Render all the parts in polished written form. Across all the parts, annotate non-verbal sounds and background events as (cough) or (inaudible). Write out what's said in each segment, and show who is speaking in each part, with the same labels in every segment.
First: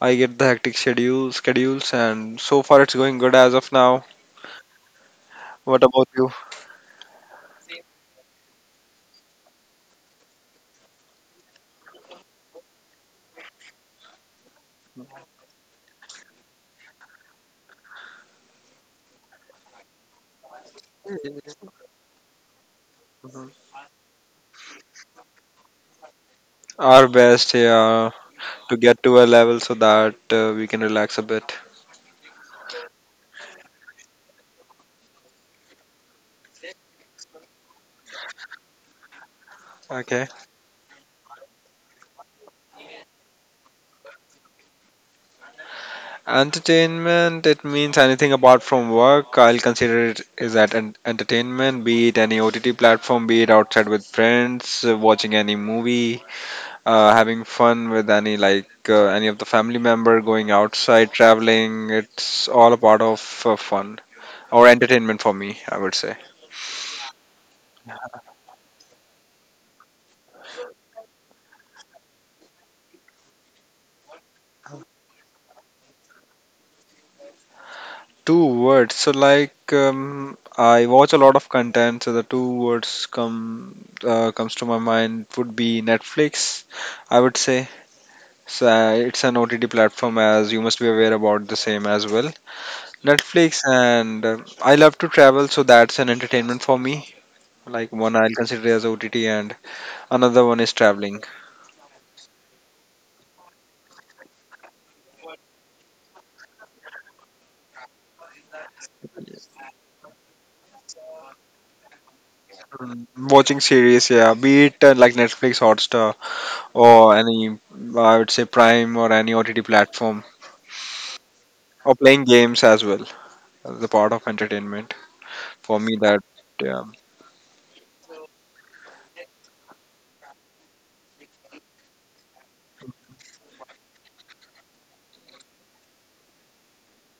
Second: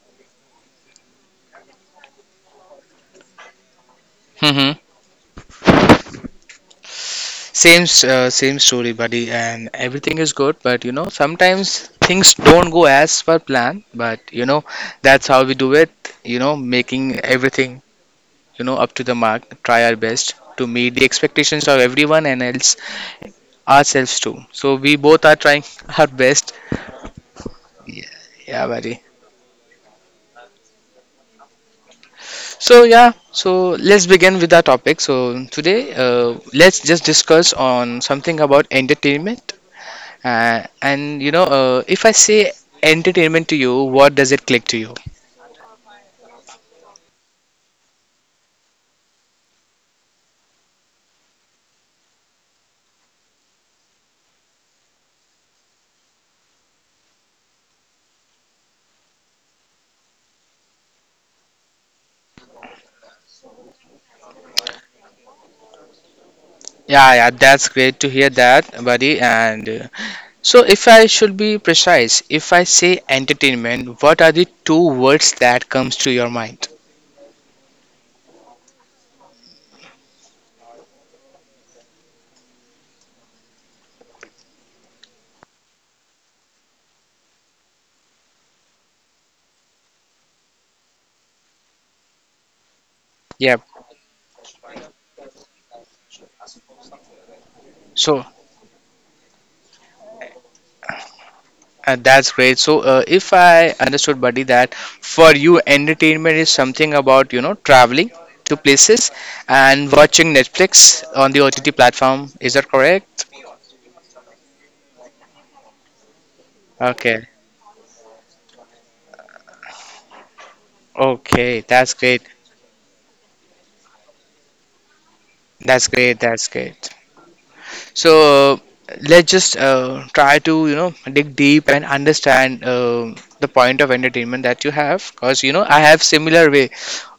Speaker 1: I get the hectic schedules, and so far it's going good as of now.
Speaker 2: hmm
Speaker 1: What about you?
Speaker 2: Same, same story, buddy, and everything is good. But you know, sometimes things don't go as per plan. But you know, that's how we do it. You know, making everything up to the mark. Try our best to meet the expectations of everyone and else ourselves too. So we both are trying (laughs) our best.
Speaker 1: Our best,
Speaker 2: Yeah,
Speaker 1: yeah,
Speaker 2: yeah
Speaker 1: to get
Speaker 2: buddy.
Speaker 1: to a level so that we can relax a bit.
Speaker 2: So yeah, so let's begin with our topic. So today, let's just discuss on something about entertainment.
Speaker 1: Okay.
Speaker 2: If I say entertainment to you, what does it click to you?
Speaker 1: Entertainment, it means anything apart from work. I'll consider it is at an entertainment, be it any OTT platform, be it outside with friends, watching any movie, having fun with any of the family member, going outside, traveling. It's all a part of fun or entertainment for me, I would say.
Speaker 2: Yeah, yeah, that's great to hear that, buddy. If I should be precise, if I say entertainment, what are the two words that comes to your mind?
Speaker 1: Two words. So I watch a lot of content, so the two words come comes to my mind would be Netflix, I would say. So it's an OTT platform as you must be aware about the same as well.
Speaker 2: Yep.
Speaker 1: Netflix and I love to travel, so that's an entertainment for me. Like one
Speaker 2: So.
Speaker 1: I'll consider as OTT and another one is traveling.
Speaker 2: And that's great. So, if I understood, buddy, that for you, entertainment is something about, you know, traveling to places and watching Netflix on the OTT platform. Is that
Speaker 1: Mm,
Speaker 2: correct?
Speaker 1: watching series, yeah, be it like Netflix, Hotstar, or
Speaker 2: Okay.
Speaker 1: any, I would say Prime, or any OTT platform,
Speaker 2: Okay.
Speaker 1: or
Speaker 2: That's great.
Speaker 1: playing games as well as a part of entertainment. For
Speaker 2: That's
Speaker 1: me that,
Speaker 2: great. That's
Speaker 1: yeah.
Speaker 2: great. So, let's just try to, you know, dig deep and understand the point of entertainment that you have. Because, you know, I have similar way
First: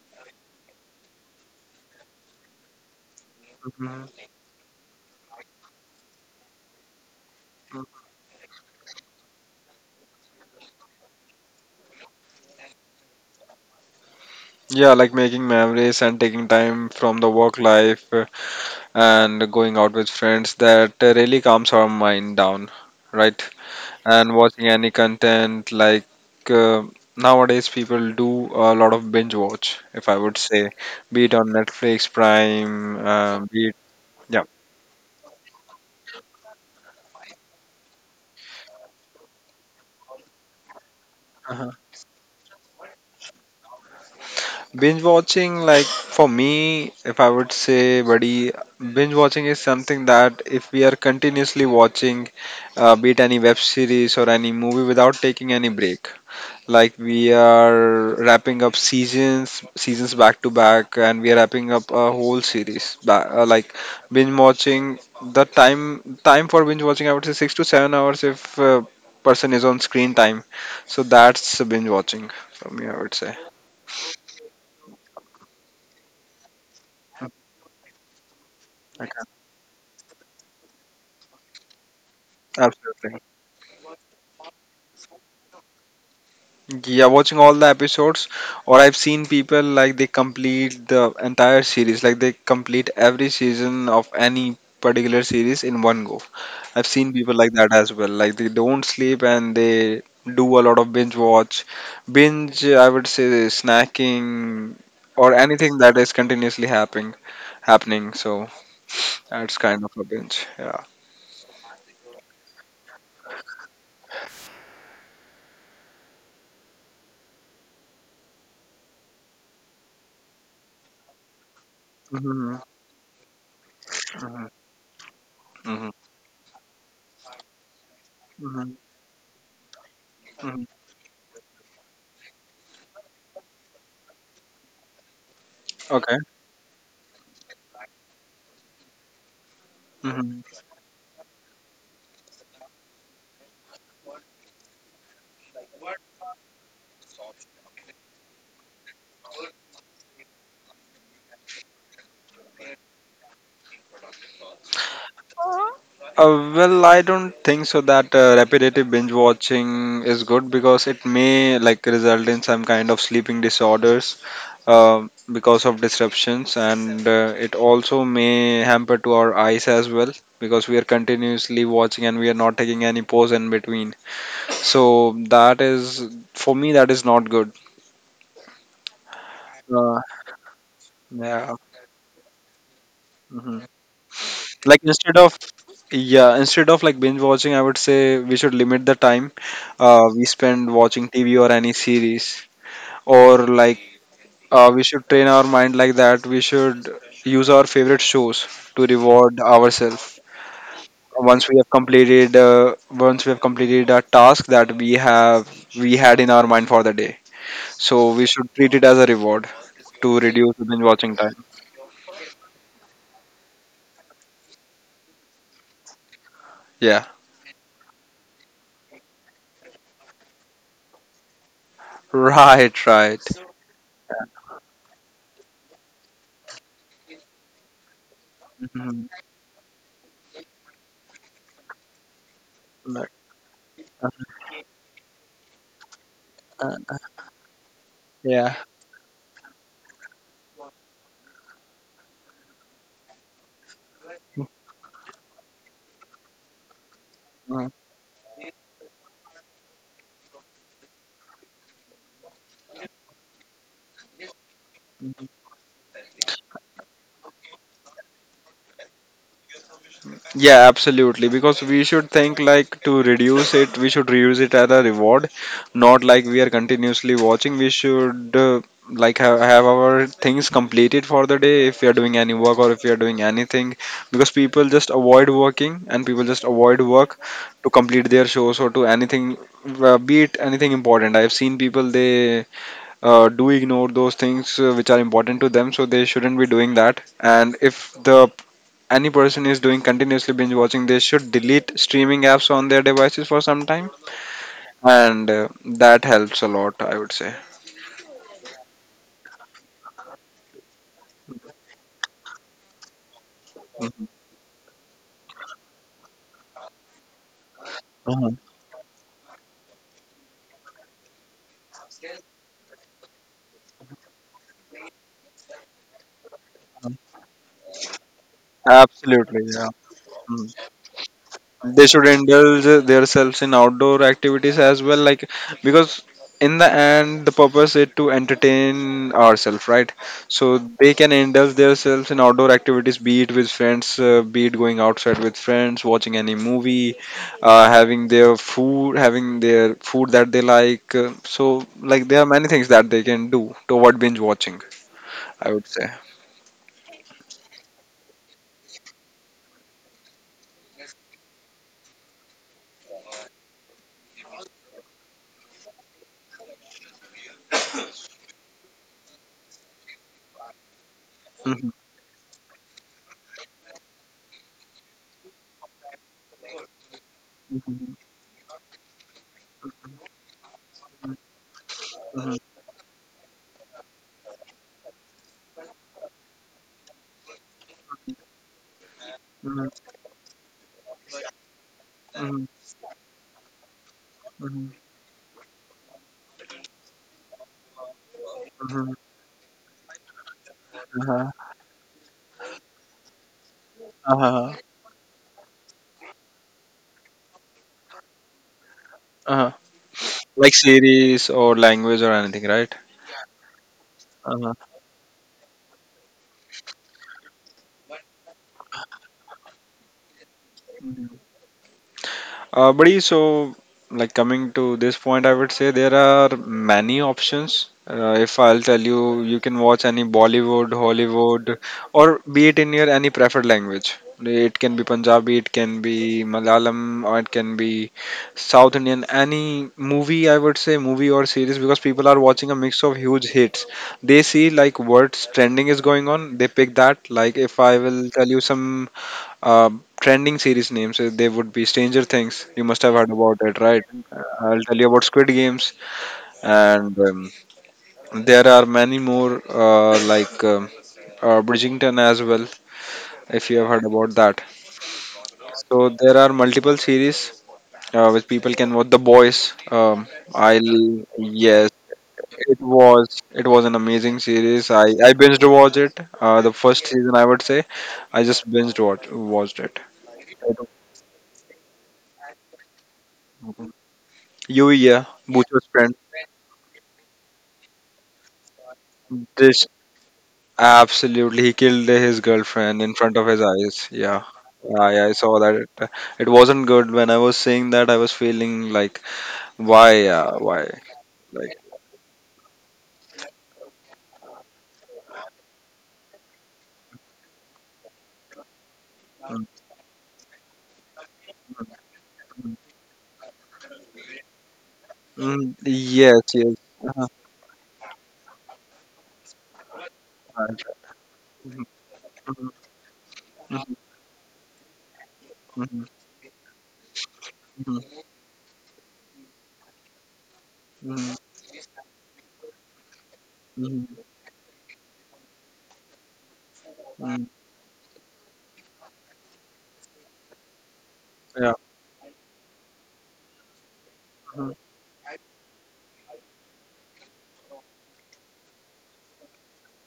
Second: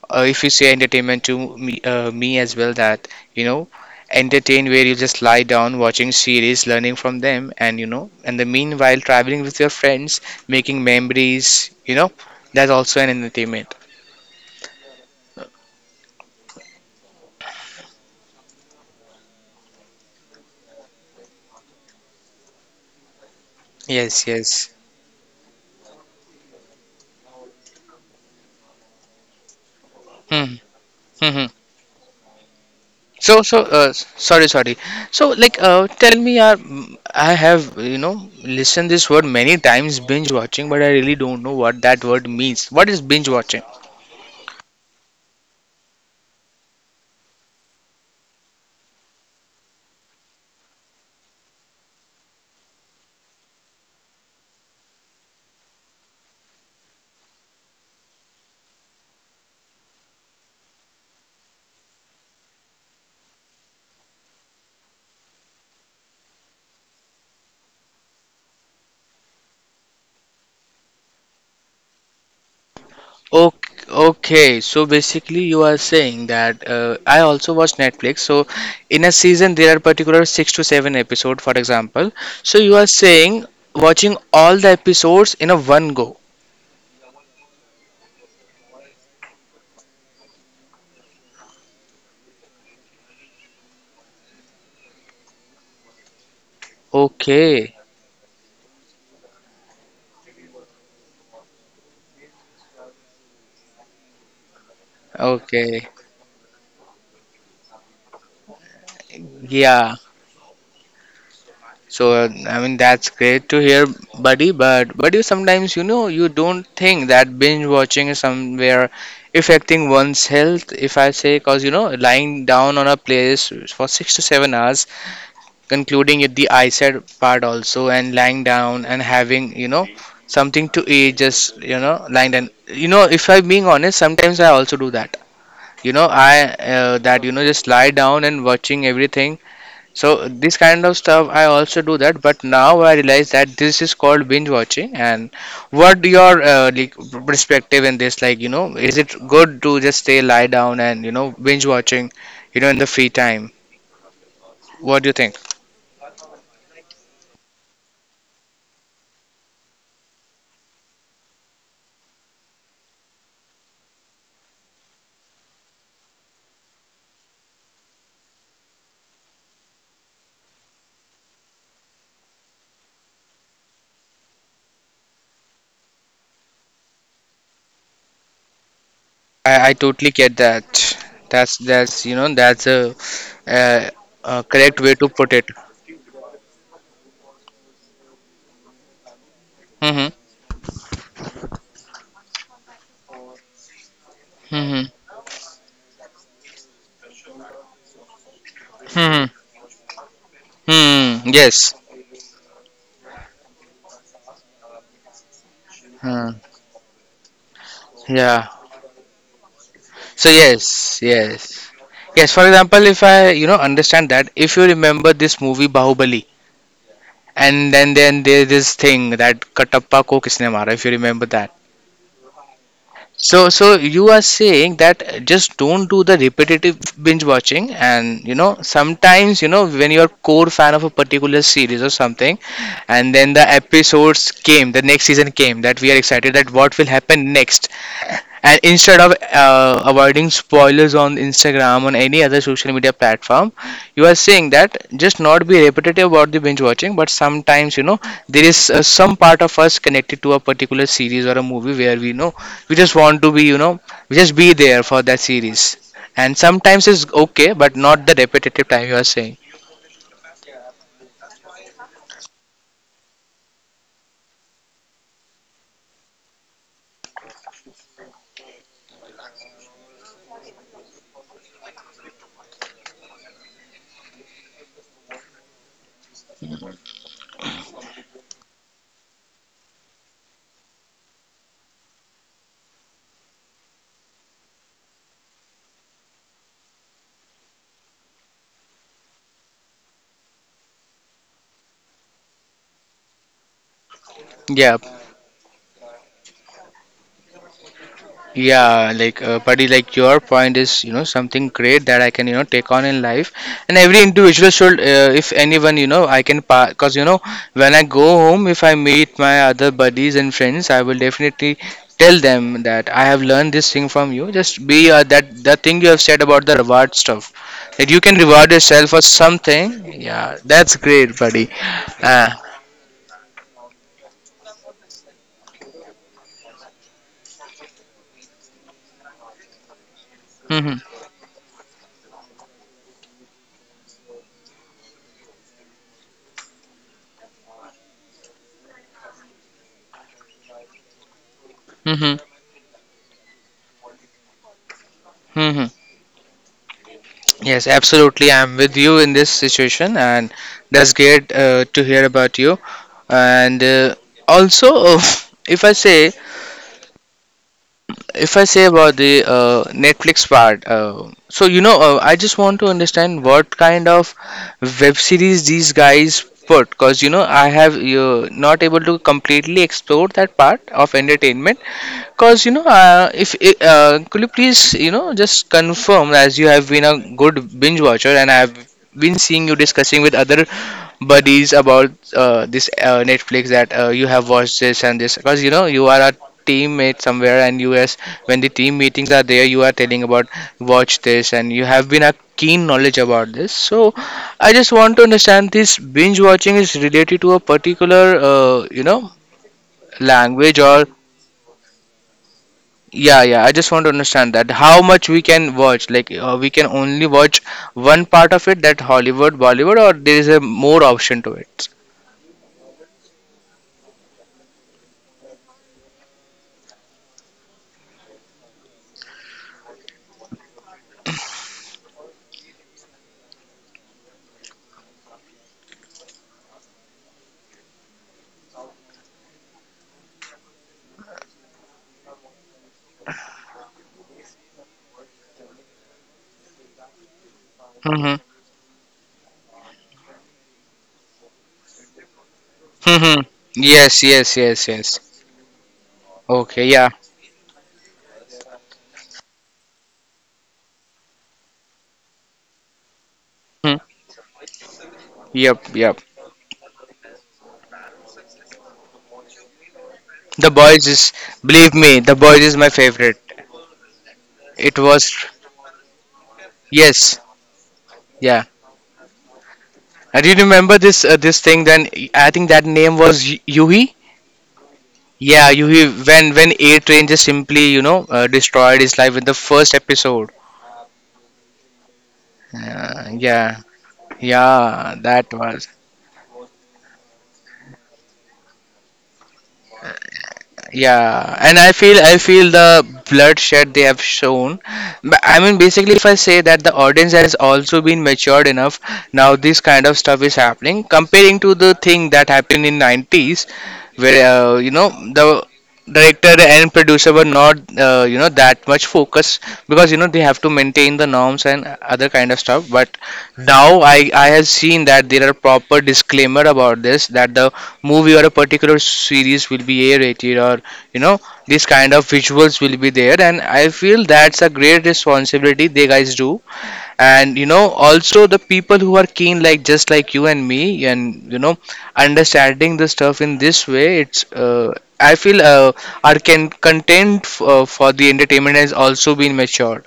Speaker 2: if you say entertainment to me, me as well that you know
Speaker 1: Mhm.
Speaker 2: entertain where you just lie down watching series, learning from them, and you know, and the meanwhile traveling with your friends, making memories, you know, that's also an entertainment.
Speaker 1: Yeah, like making memories and taking time from the work life, and going out with friends that really calms our mind down, right?
Speaker 2: Yes,
Speaker 1: And watching
Speaker 2: yes.
Speaker 1: any content like, uh, nowadays people do a lot of binge watch, if I would
Speaker 2: Hmm.
Speaker 1: say, be it
Speaker 2: Hmm.
Speaker 1: on Netflix, Prime,
Speaker 2: so so
Speaker 1: be it
Speaker 2: uh, s-
Speaker 1: yeah.
Speaker 2: sorry sorry so like tell me, I have, you know, listened this word many times, binge watching, but I really don't know
Speaker 1: uh
Speaker 2: what that word means. What is binge watching?
Speaker 1: Binge watching, like for me, if I would say, buddy, binge watching is something that if we are continuously watching, be it any web series or any movie without taking any break. Like we are wrapping up seasons, seasons back to back, and we are wrapping up a whole series. Like binge watching, the time for binge watching, I would say 6 to 7 hours if person is on screen time. So that's binge watching for me, I would say.
Speaker 2: Okay, okay, so basically you are saying that I also watch Netflix. So in a
Speaker 1: Okay.
Speaker 2: season there are particular six to seven episodes, for example. So you are
Speaker 1: Absolutely.
Speaker 2: saying watching all the episodes in a one go.
Speaker 1: Yeah, watching all the episodes, or I've seen people like they complete the entire series, like they complete every season of any particular series in one go. I've seen people like that
Speaker 2: Okay,
Speaker 1: as well. Like they don't sleep and they do a lot of binge watch, binge. I would say snacking or anything
Speaker 2: okay,
Speaker 1: that is continuously happening. So that's kind of
Speaker 2: yeah.
Speaker 1: a binge. Yeah.
Speaker 2: So I mean that's great to hear, buddy. But you sometimes, you know, you don't think that binge watching is somewhere affecting one's health? If I say, cause you know, lying
Speaker 1: Mm-hmm.
Speaker 2: down on a place for six to
Speaker 1: Mm-hmm.
Speaker 2: seven hours
Speaker 1: Mm-hmm.
Speaker 2: concluding at the eyesight part also, and lying
Speaker 1: Mm-hmm.
Speaker 2: down and having, you know,
Speaker 1: Mm-hmm.
Speaker 2: something to eat, just you know, lying down. You know, if I'm being honest, sometimes I also do that. You know,
Speaker 1: Okay.
Speaker 2: I that you know, just lie down and watching everything. So
Speaker 1: Mm-hmm.
Speaker 2: this kind of stuff I also do, that but now I realize that this is called binge watching. And what your like perspective in this, like you know, is it good to just stay lie down and you know, binge watching, you know, in the free time? What do you think?
Speaker 1: Well, I don't think so that repetitive binge watching is good because it may like result in some kind of sleeping disorders because of disruptions, and it also may hamper to our eyes as well because we are continuously watching and we are not taking any pause in between. So that is for me that is not good.
Speaker 2: I
Speaker 1: Uh,
Speaker 2: totally get that. That's
Speaker 1: yeah.
Speaker 2: that's you know, that's a,
Speaker 1: Hmm.
Speaker 2: uh, a correct
Speaker 1: Like
Speaker 2: way to
Speaker 1: instead
Speaker 2: put
Speaker 1: of,
Speaker 2: it.
Speaker 1: yeah, instead of like binge watching, I would say we should limit the time
Speaker 2: Mm-hmm.
Speaker 1: we spend watching TV or any series, or like,
Speaker 2: Mm-hmm.
Speaker 1: we should train our mind like that. We should use our favorite shows to
Speaker 2: Mm-hmm.
Speaker 1: reward ourselves.
Speaker 2: Mm-hmm.
Speaker 1: Once we have
Speaker 2: Yes.
Speaker 1: completed, once we have completed a task that we had
Speaker 2: Uh,
Speaker 1: in our mind for the day, so we
Speaker 2: yeah.
Speaker 1: should treat it as a reward to
Speaker 2: So
Speaker 1: reduce the binge
Speaker 2: yes,
Speaker 1: watching time.
Speaker 2: yes, yes. For example, if I you know understand, that if you remember this movie Bahubali,
Speaker 1: Yeah,
Speaker 2: and then there this thing that Katappa ko kisne mara, if you remember that.
Speaker 1: (laughs) right, right.
Speaker 2: So, so you are saying that just don't do the repetitive binge watching, and you know
Speaker 1: Mhm.
Speaker 2: sometimes, you know, when you're core fan of a particular series or something,
Speaker 1: Like,
Speaker 2: and then the episodes came, the next season came, that we are excited that what will
Speaker 1: uh,
Speaker 2: happen next,
Speaker 1: yeah.
Speaker 2: and instead of avoiding spoilers on Instagram on any other social media platform, you are saying that just not be repetitive about the binge watching, but sometimes you know there is some part of us connected to a particular series or a movie where we know we just want to be, you know, we just be there for that series and sometimes it's okay, but not the repetitive time you are saying.
Speaker 1: Yeah, absolutely. Because we should think like to reduce it, we should reuse it as a reward, not like we are continuously watching. We should, uh, like have our things completed for the day if we are doing any work or if we are doing anything. Because people just avoid working and people just avoid work to complete their shows or to anything, be it anything important. I've seen people they do ignore those things which are important to them, so they shouldn't be doing that. And if the any person is doing continuously binge watching, they should delete streaming apps on their devices for some time,
Speaker 2: Yeah.
Speaker 1: and that helps a lot, I would say.
Speaker 2: Yeah, like, buddy, like your point is, you know, something great that I can, you know, take on in life. And every
Speaker 1: Hmm.
Speaker 2: individual should, if anyone, you know, I can pass, because, you know, when I go home, if I meet my other buddies and friends, I will definitely tell them that I have learned this thing from you. Just be that, the thing you have said about the reward stuff, that you can reward yourself for
Speaker 1: Absolutely, yeah.
Speaker 2: something. Yeah,
Speaker 1: Mm.
Speaker 2: that's great, buddy.
Speaker 1: They should
Speaker 2: Uh,
Speaker 1: indulge themselves in outdoor activities as well, like because in the end the purpose is to entertain ourselves, right? So
Speaker 2: hmm.
Speaker 1: they can indulge themselves in outdoor activities, be it with friends, be it going outside with friends, watching any movie, uh, having their food that they like, so like
Speaker 2: Hmm.
Speaker 1: there are many things that they can do to avoid binge watching, I
Speaker 2: Hmm.
Speaker 1: would say.
Speaker 2: Yes, absolutely. I'm with you in this situation, and that's great to hear about you. And also, (laughs) if I say if I say about the Netflix part,
Speaker 1: Mhm,
Speaker 2: I just want to understand what kind of web series these guys put, because you know, I have
Speaker 1: mhm,
Speaker 2: you not able to completely explore that part of entertainment,
Speaker 1: mhm,
Speaker 2: because you know, if could you please, you know, just confirm as you have been a good binge watcher, and I have been seeing you
Speaker 1: mhm,
Speaker 2: discussing with other buddies about
Speaker 1: mhm,
Speaker 2: this Netflix that you have
Speaker 1: mhm,
Speaker 2: watched
Speaker 1: mhm,
Speaker 2: this and this, because you know, you are a teammate somewhere and you, as when the team
Speaker 1: mhm,
Speaker 2: meetings are there, you are telling about watch
Speaker 1: uh-huh,
Speaker 2: this and you have been a keen knowledge about this. So I
Speaker 1: uh-huh,
Speaker 2: just want to understand, this binge watching is related to a particular uh, you know
Speaker 1: uh-huh. Like
Speaker 2: language or
Speaker 1: series or language or anything, right?
Speaker 2: yeah, yeah, I just want to understand that
Speaker 1: Uh-huh.
Speaker 2: how much we can watch, like we can only watch one part of it, that Hollywood, Bollywood, or there is a more option to it.
Speaker 1: Buddy, so like coming to this point, I would say there are many options. If I'll tell you, you can watch any Bollywood, Hollywood, or be it in your any preferred language. It can be Punjabi, it can be Malayalam, or it can be South Indian. Any movie, I would say, movie or series, because people are watching a mix of huge hits. They see like what's trending is going on. They pick that. Like if I will
Speaker 2: Mm-hmm.
Speaker 1: tell you some uh, trending series names. They would be Stranger Things. You must have heard
Speaker 2: Mm-hmm.
Speaker 1: about it, right?
Speaker 2: Yes, yes,
Speaker 1: I'll
Speaker 2: yes,
Speaker 1: tell you
Speaker 2: yes.
Speaker 1: about Squid Games,
Speaker 2: Okay, yeah.
Speaker 1: and there are many more Bridgington as well. If you have
Speaker 2: Mhm.
Speaker 1: heard about that,
Speaker 2: Yep,
Speaker 1: so
Speaker 2: yep.
Speaker 1: there are multiple series. Which people can watch, The Boys,
Speaker 2: The
Speaker 1: I'll
Speaker 2: Boys is,
Speaker 1: yes,
Speaker 2: believe me, The Boys is
Speaker 1: it
Speaker 2: my favorite.
Speaker 1: was an amazing series.
Speaker 2: It
Speaker 1: I
Speaker 2: was,
Speaker 1: binged watched it, the first season,
Speaker 2: yes,
Speaker 1: I would say. I
Speaker 2: yeah.
Speaker 1: just binged watched it.
Speaker 2: I, you remember this this thing. Then I think that name was Yuhi.
Speaker 1: You, yeah,
Speaker 2: Yeah,
Speaker 1: Butcher's friend.
Speaker 2: Yuhi. When A Train just simply you know destroyed his life in the
Speaker 1: This,
Speaker 2: first episode.
Speaker 1: absolutely, he killed his girlfriend in front of his
Speaker 2: Yeah,
Speaker 1: eyes. Yeah. Yeah,
Speaker 2: yeah.
Speaker 1: yeah, I
Speaker 2: That
Speaker 1: saw that.
Speaker 2: was.
Speaker 1: It wasn't good. When I was seeing that, I was feeling like, why,
Speaker 2: Yeah, and
Speaker 1: like,
Speaker 2: I feel the bloodshed they have shown. But, I mean, basically, if I say that the audience has also been matured enough, now
Speaker 1: mm,
Speaker 2: this kind of stuff is happening. Comparing to the thing that
Speaker 1: mm,
Speaker 2: happened in 90s, where you know, the
Speaker 1: mm, yes,
Speaker 2: director
Speaker 1: yes.
Speaker 2: and
Speaker 1: Uh-huh.
Speaker 2: producer were not you know, that much focused because you know they have to maintain the norms
Speaker 1: Mhm,
Speaker 2: and other kind of
Speaker 1: mhm,
Speaker 2: stuff. But
Speaker 1: mhm,
Speaker 2: now I have seen that there are proper disclaimer about this, that the
Speaker 1: mhm,
Speaker 2: movie or a particular series will be A rated or you
Speaker 1: mhm,
Speaker 2: know, these kind of visuals will be there, and I
Speaker 1: mhm,
Speaker 2: feel that's a great responsibility they guys do.
Speaker 1: mhm.
Speaker 2: And you know, also the people who are keen, like just like you and me, and you
Speaker 1: Yeah.
Speaker 2: know, understanding the stuff in this way, it's,
Speaker 1: Mhm.
Speaker 2: I feel our can content f- for the entertainment has also been matured,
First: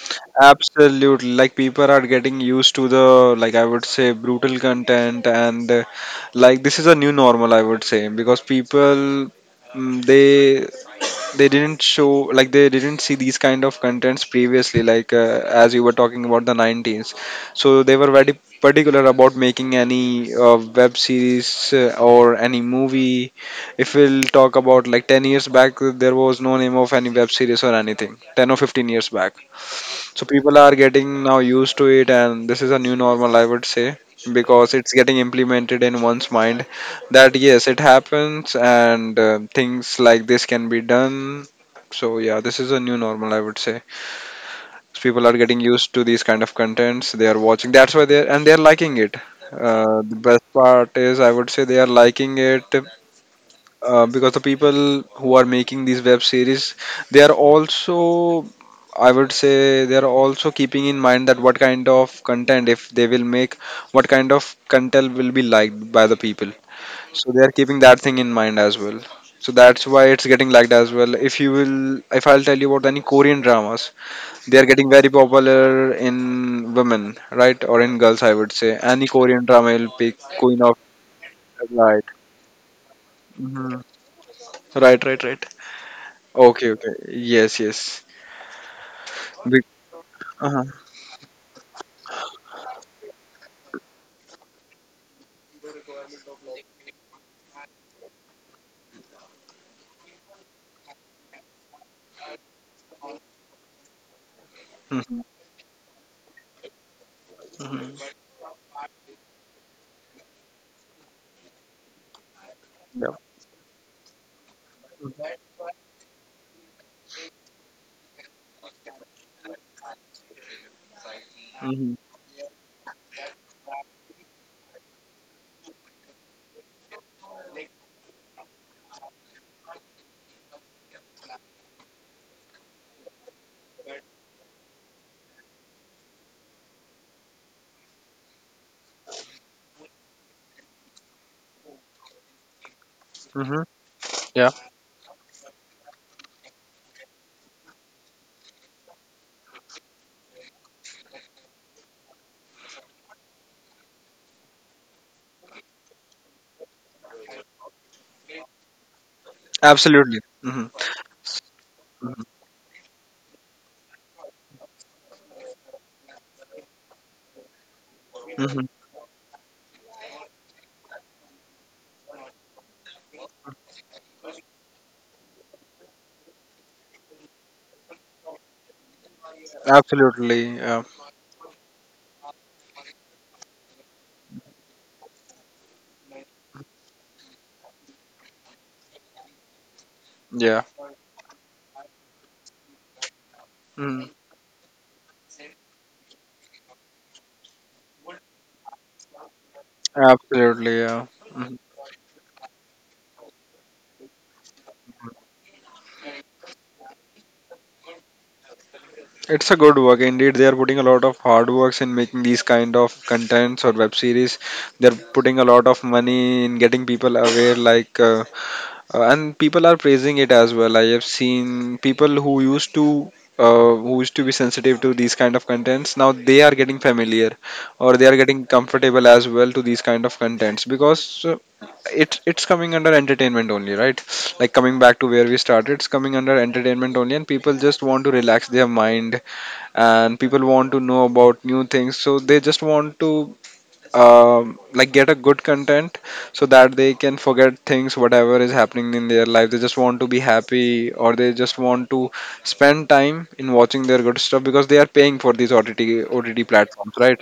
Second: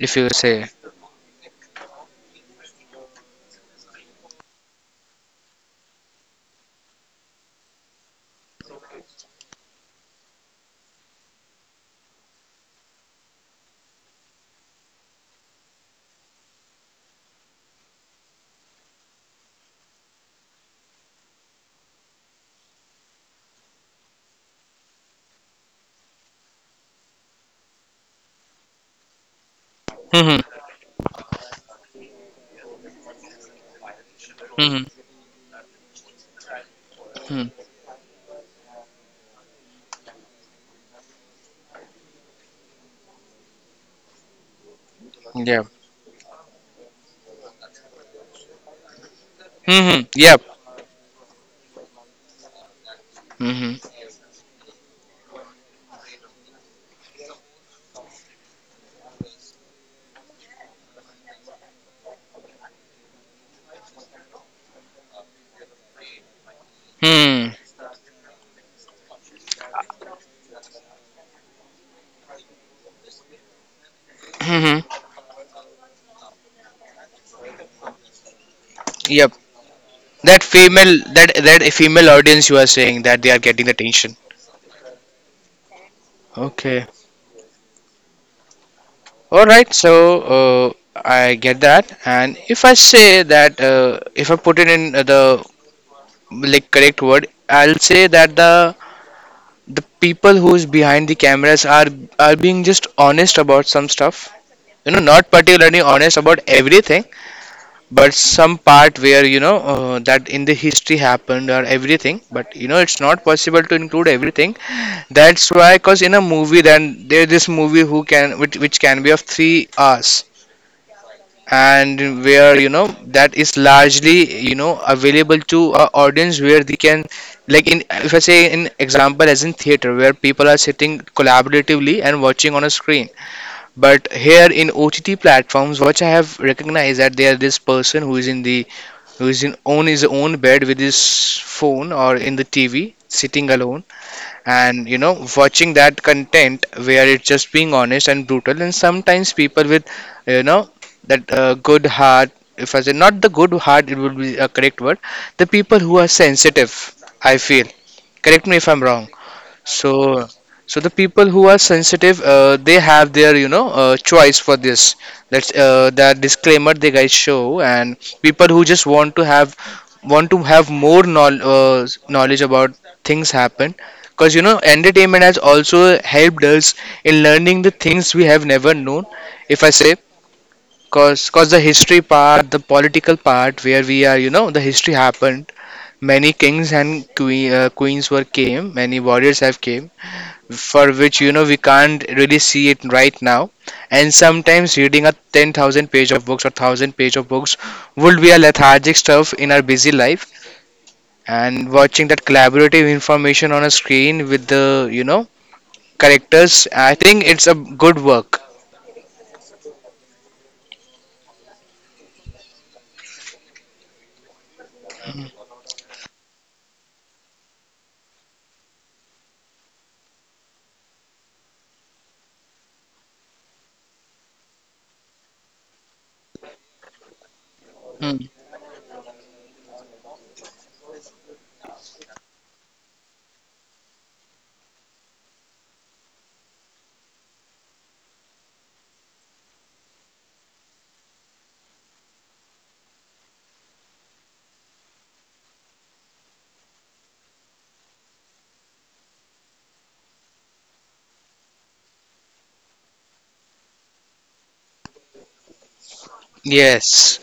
Speaker 2: if you say.
Speaker 1: Absolutely. Like people are getting used to the, like I would say, brutal content, and like this is a new normal, I would say, because people, mm, they didn't show like they didn't see these kind of contents previously, like as you were talking about the 90s, so they were very particular about making any web series or any movie. If we'll talk about like 10 years back, there was no name of any web series or anything 10 or 15 years back. So
Speaker 2: Hmm.
Speaker 1: people are getting now used to it, and this is a new normal, I would say, because
Speaker 2: Hmm.
Speaker 1: it's getting implemented in one's mind that
Speaker 2: Hmm.
Speaker 1: yes, it happens, and things like this can be done. So yeah, this is a new normal, I would say. So people are getting
Speaker 2: Yeah.
Speaker 1: used to these kind of contents. They are watching. That's why they're liking it.
Speaker 2: Hmm.
Speaker 1: The
Speaker 2: Yep.
Speaker 1: best part is, I would say, they are liking it,
Speaker 2: Hmm.
Speaker 1: because the people who are making these web series, they are also, I would say, they are also keeping in mind that what kind of content if they will make, what kind of content will be liked by the people. So they
Speaker 2: Hmm.
Speaker 1: are keeping that thing in mind as well, so that's why it's getting liked as well. If you will if I'll tell you about any Korean dramas, they are
Speaker 2: Hmm.
Speaker 1: getting very popular in women, right, or in girls, I would say. Any
Speaker 2: Yep.
Speaker 1: Korean drama will pick,
Speaker 2: That
Speaker 1: Queen of
Speaker 2: female, that
Speaker 1: Light.
Speaker 2: female audience you are saying that they are getting the
Speaker 1: Mhm.
Speaker 2: attention.
Speaker 1: Right, right, right. Okay,
Speaker 2: Okay.
Speaker 1: okay. Yes, yes.
Speaker 2: All
Speaker 1: Be-
Speaker 2: right. So
Speaker 1: uh-huh.
Speaker 2: I get that. And if I say that, if I put it in the like correct word, I'll say that the people who's behind the cameras are being just honest about some stuff. You know,
Speaker 1: Mhm.
Speaker 2: not particularly honest about everything, but some part where you know that in the history happened or everything, but you know it's
Speaker 1: Yeah.
Speaker 2: not possible to include everything. That's why, because in a movie, then there this movie who can which can be of 3 hours
Speaker 1: Hmm.
Speaker 2: and where you know that is largely you know available to a audience where they can, like in, if I say in example, as in theater, where people are sitting collaboratively and watching on a screen, but here in OTT platforms, what I have recognized that there this person who is in, on his own bed with his phone or in the TV, sitting
Speaker 1: Hmm.
Speaker 2: alone,
Speaker 1: Yeah.
Speaker 2: and you know watching that content where it's just being honest and brutal. And sometimes people with you know that good heart, if I say, not the good heart, it would be a correct word. The people who are sensitive, I feel. Correct me if I'm wrong.
Speaker 1: Absolutely.
Speaker 2: So,
Speaker 1: Hmm.
Speaker 2: so the people who are sensitive, they have their, you know, choice for this. That's that disclaimer they guys show, and people who
Speaker 1: Hmm.
Speaker 2: just want to have more knowledge about things happen, because you know, entertainment has also helped us in learning the things we have never known. If I say,
Speaker 1: Absolutely. Yeah.
Speaker 2: cause the history part, the political part, where we are, you know, the history happened. Many kings and queens were came. Many warriors have came
Speaker 1: Yeah.
Speaker 2: for which we can't really see it right now,
Speaker 1: Mhm.
Speaker 2: and sometimes reading a 10,000 page of books or 1,000 page of books would be a lethargic stuff in our busy life,
Speaker 1: Absolutely. Yeah. Mhm.
Speaker 2: and watching that collaborative information on a screen with the characters, I think it's a good work.
Speaker 1: It's a good work indeed. They are putting a lot of hard works in making these kind of contents or web series. They're putting a lot of money in getting people aware, like and people are praising it as well. I have seen people who used to be sensitive to these kind of contents. Now they are getting familiar, or they are
Speaker 2: Hmm.
Speaker 1: getting comfortable as well to these kind of contents, because it, it's coming under entertainment only, right? Like coming back to where we started, it's coming under entertainment only, and people just want to relax their mind, and people want to know about new things, so they just want to, like, get a good content so that they can forget things whatever is happening in their life. They just want to be happy, or they just want to spend time in watching their good stuff, because they are paying for these ott platforms,
Speaker 2: Yes,
Speaker 1: right?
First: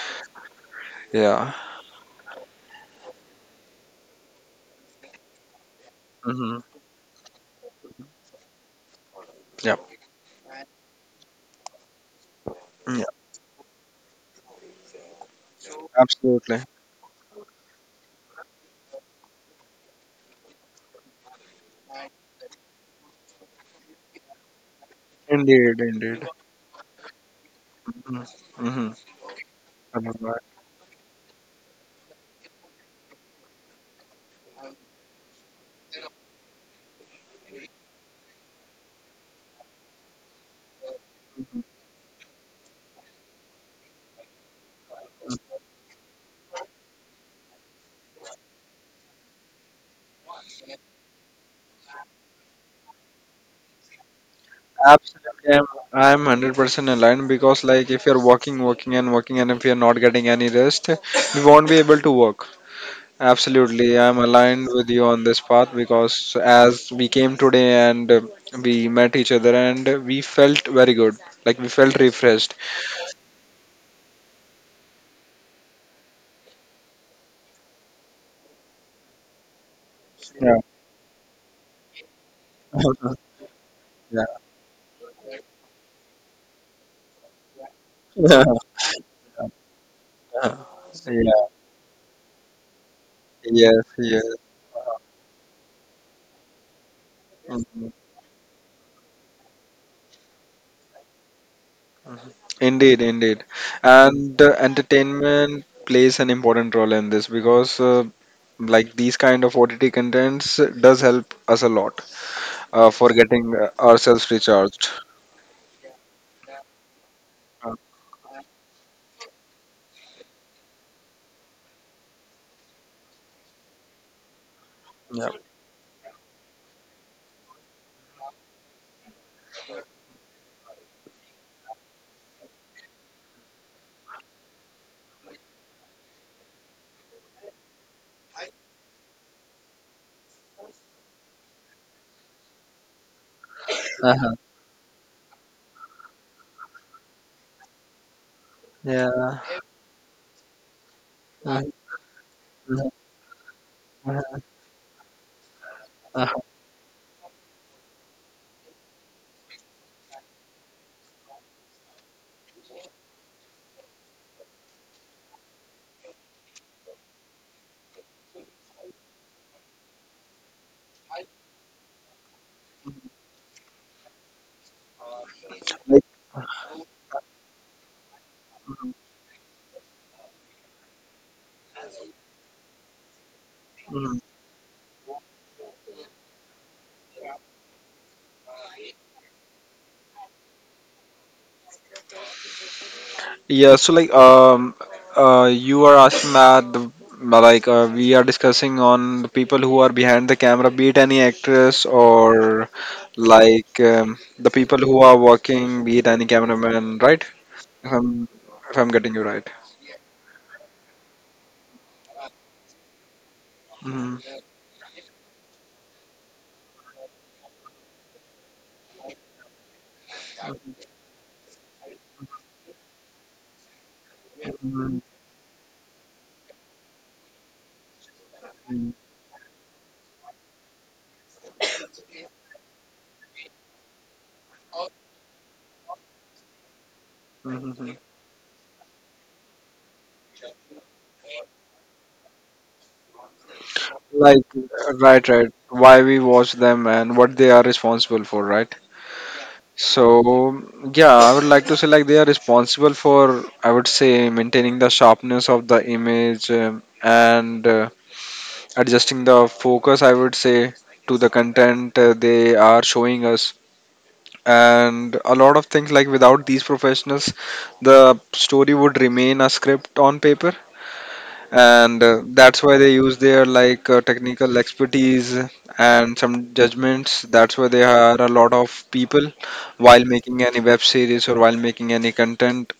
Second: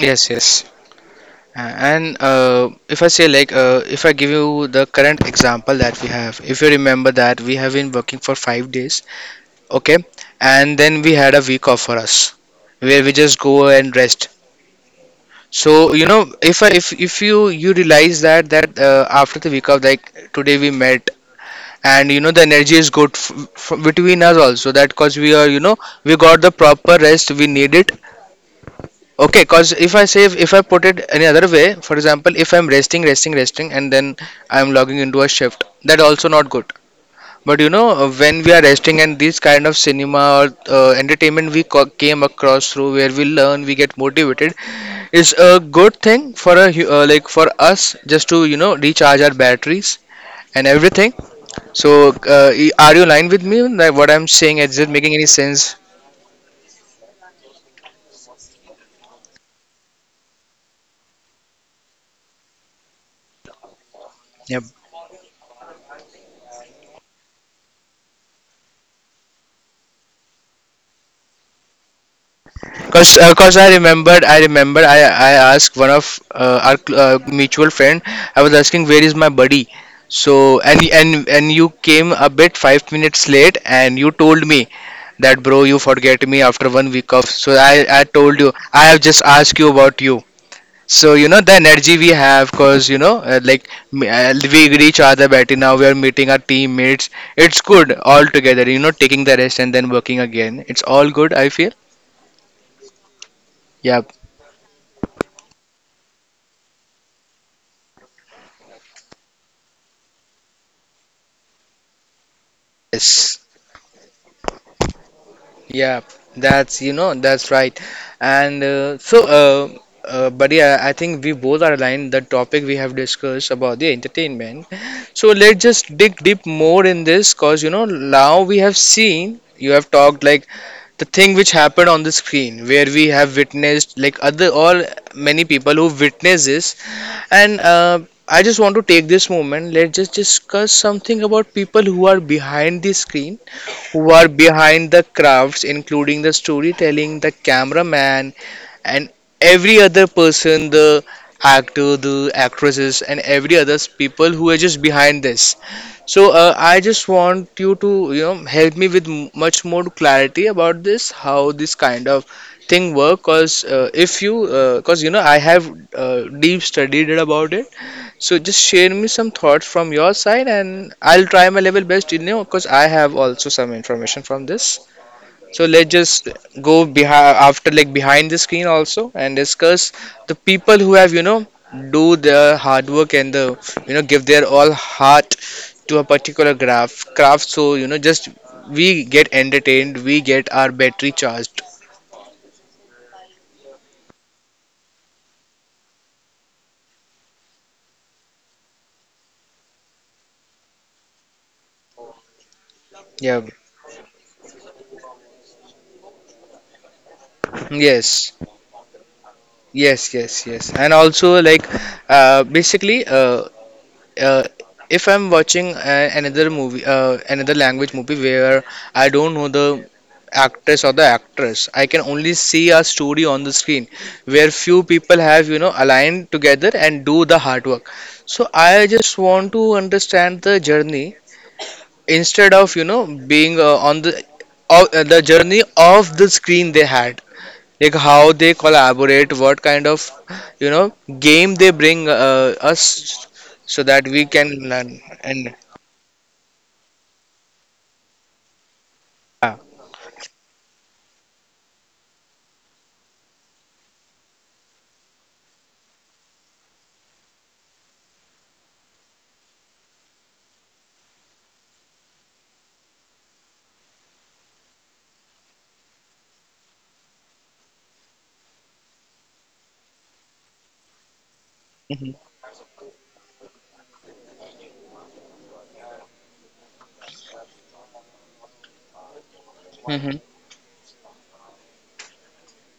Speaker 2: yes, yes.
Speaker 1: Yeah.
Speaker 2: And if I say like, if I give you the current example that we have, if
Speaker 1: Mm-hmm.
Speaker 2: you remember that we have been working for 5 days.
Speaker 1: Yeah,
Speaker 2: Okay. And then we had a week off for us where
Speaker 1: yeah,
Speaker 2: we just go and rest. So
Speaker 1: absolutely.
Speaker 2: if I, if you you realize that that after the week off, like today we met, and you know the energy is good between us also, that cause we are,
Speaker 1: Indeed,
Speaker 2: we
Speaker 1: indeed.
Speaker 2: got the proper rest we need it.
Speaker 1: Mm-hmm.
Speaker 2: Okay. Cause if I say,
Speaker 1: absolutely
Speaker 2: if I put it any other way, for example, if I'm resting and then I'm logging into a shift, that also not good. But when we are resting and this kind of cinema or entertainment we came across through, where we learn, we get motivated, is a good thing for a like for us just to recharge our batteries and everything. So, are you aligned with me? Like what I'm saying, is it
Speaker 1: I'm
Speaker 2: making any sense?
Speaker 1: I'm 100% aligned because like if you're working and working, and if you're not getting any rest, we won't be able to work. Absolutely, I'm aligned with you on this path because as we came today and we met each other and we felt very good, like we felt refreshed.
Speaker 2: Cause, cause I remembered. I asked one of our mutual friend. I was asking where is my buddy. So
Speaker 1: Yeah,
Speaker 2: and you came a bit five
Speaker 1: (laughs)
Speaker 2: minutes late, and you
Speaker 1: yeah,
Speaker 2: told me that bro, you forget me after 1 week off. So I told
Speaker 1: yeah,
Speaker 2: you I have just asked you about you. So you know
Speaker 1: Yeah.
Speaker 2: the energy we have, cause you know like
Speaker 1: Yes, yes.
Speaker 2: we greet each other better now. We are meeting our teammates. It's
Speaker 1: Mhm.
Speaker 2: good all together. You know, taking the rest and then working again. It's all good, I feel.
Speaker 1: Indeed, indeed.
Speaker 2: Yeah.
Speaker 1: And entertainment plays an important role in this because like these kind of OTT contents does help us a lot for
Speaker 2: Yes.
Speaker 1: getting ourselves recharged.
Speaker 2: Yeah, that's, you know, that's
Speaker 1: Uh,
Speaker 2: right. And so, buddy, I think we both are aligned. The topic we have discussed about the entertainment.
Speaker 1: Yeah.
Speaker 2: So let's just dig deep more in this, cause you know now we have seen, you have talked like the thing which happened on the screen where we have witnessed, like other all, many people who witness this, and I just want to take this moment. Let's just discuss something about people who are behind the screen, were
Speaker 1: Uh-huh.
Speaker 2: behind the crafts, including the storytelling, the cameraman, and
Speaker 1: Yeah.
Speaker 2: every other person, the
Speaker 1: Mhm.
Speaker 2: actor, the actresses, and every other people who are just behind this. So
Speaker 1: Uh-huh.
Speaker 2: I just want you to you know help me with much more clarity about this, how this kind of thing work. Cause if you, cause you know I have deep studied about it, so just share me some thoughts from your side, and I'll try my level best in know because I have also some information from this. So let's just go behind after, like behind the screen also, and discuss the people who have, you know, do the hard work and the, you know,
Speaker 1: Mm.
Speaker 2: give their all heart to a particular graph craft. So you know just we get entertained, we get our battery charged.
Speaker 1: So, you are asking that the, like we are discussing on the people who are behind the camera, be it any actress, or
Speaker 2: Yeah.
Speaker 1: the people who are working, be it any cameraman, right? If I'm
Speaker 2: Yes.
Speaker 1: if I'm getting you right.
Speaker 2: Yes. Yes. Yes. And also like basically
Speaker 1: Mhm.
Speaker 2: uh, if I'm watching another movie, another language movie where I don't know the actress or the actress, I can only see a story on the screen where few
Speaker 1: Mhm.
Speaker 2: people have, you know, aligned together and do the hard work. So I just want to understand the journey instead of, you know, being on the journey of the screen they had, like
Speaker 1: Mhm.
Speaker 2: how they collaborate, what kind of, you know, game they bring us, so that we
Speaker 1: Like
Speaker 2: can learn
Speaker 1: right,
Speaker 2: and
Speaker 1: Why we watch them and what they are responsible for, right?
Speaker 2: yeah.
Speaker 1: So yeah, I would like to say like they are responsible for, I would say, maintaining the sharpness of the image, and adjusting the focus, I would say, to the content they are showing us, and a lot of things, like without these professionals the story would remain a script on paper. And
Speaker 2: Hmm.
Speaker 1: that's why they use their technical expertise and some judgments. That's why they hire a lot of people while
Speaker 2: Hmm.
Speaker 1: making any web series or while making any content.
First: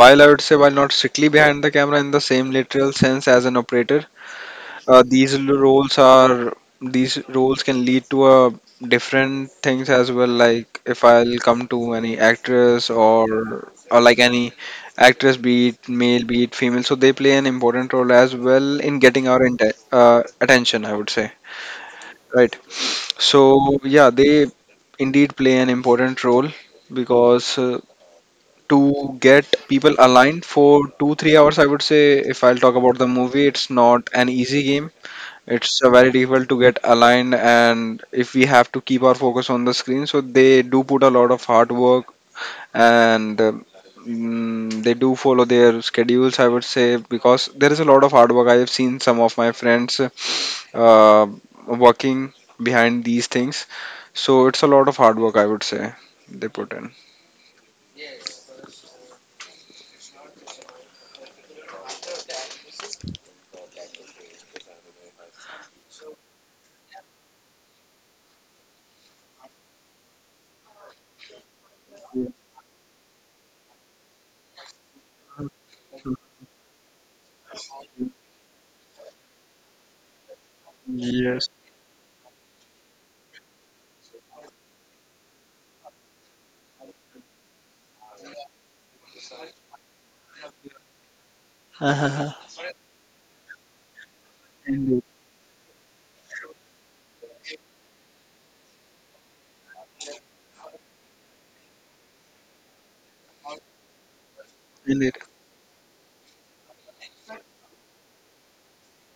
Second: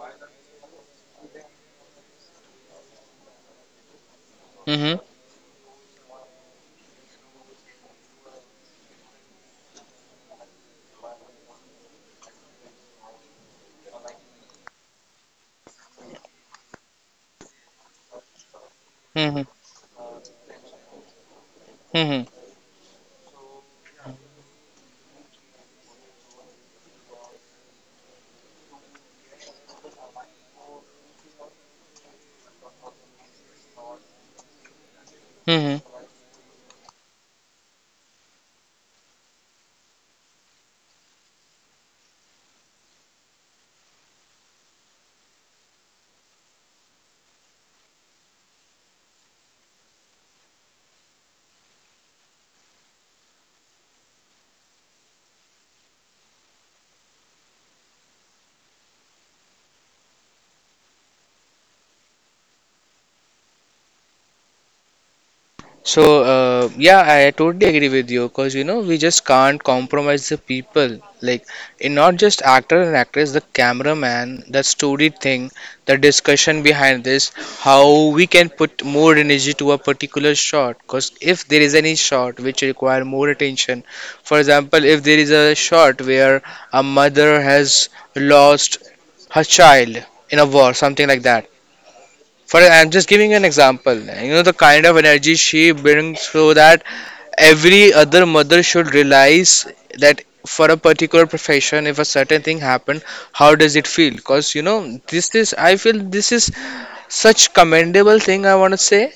Speaker 1: While, I would say, while not strictly behind the camera in the same literal sense as an operator,
Speaker 2: Hmm.
Speaker 1: roles are, these roles can lead to different things as well. Like, if I'll come to any actress, or like any actress, be it male, be it female, so they play an important role as well in getting our
Speaker 2: Hmm.
Speaker 1: attention, I would say.
Speaker 2: Hmm.
Speaker 1: Right. So yeah, they indeed play an important role, because to get people aligned for 2-3 hours, I would say, if I'll talk about the movie, it's not an easy game.
Speaker 2: Hmm.
Speaker 1: It's very difficult to get aligned, and if we have to keep our focus on the screen, so they do put a lot of hard work. And they do follow their schedules, I would say, because there is a lot of hard work. I have seen some of my friends uh, working behind these things, so it's a lot of hard work, I would say, they put in.
Speaker 2: So, yeah, I totally agree with you because you know, we just can't compromise the people. Like, in not just actor and actress, the cameraman, the story thing, the discussion behind this, how we can put more energy to a particular shot. Because if there is any shot which require more attention, for example, if there is a shot where a mother has lost her child in a war, something like that.
Speaker 1: (laughs)
Speaker 2: For I'm just giving an example. You know the kind of energy she brings, so that every other mother should realize that for a particular profession, if a certain thing happened, how does it feel? Because you know,
Speaker 1: Uh-huh.
Speaker 2: this is, I feel this is such commendable thing I want to say.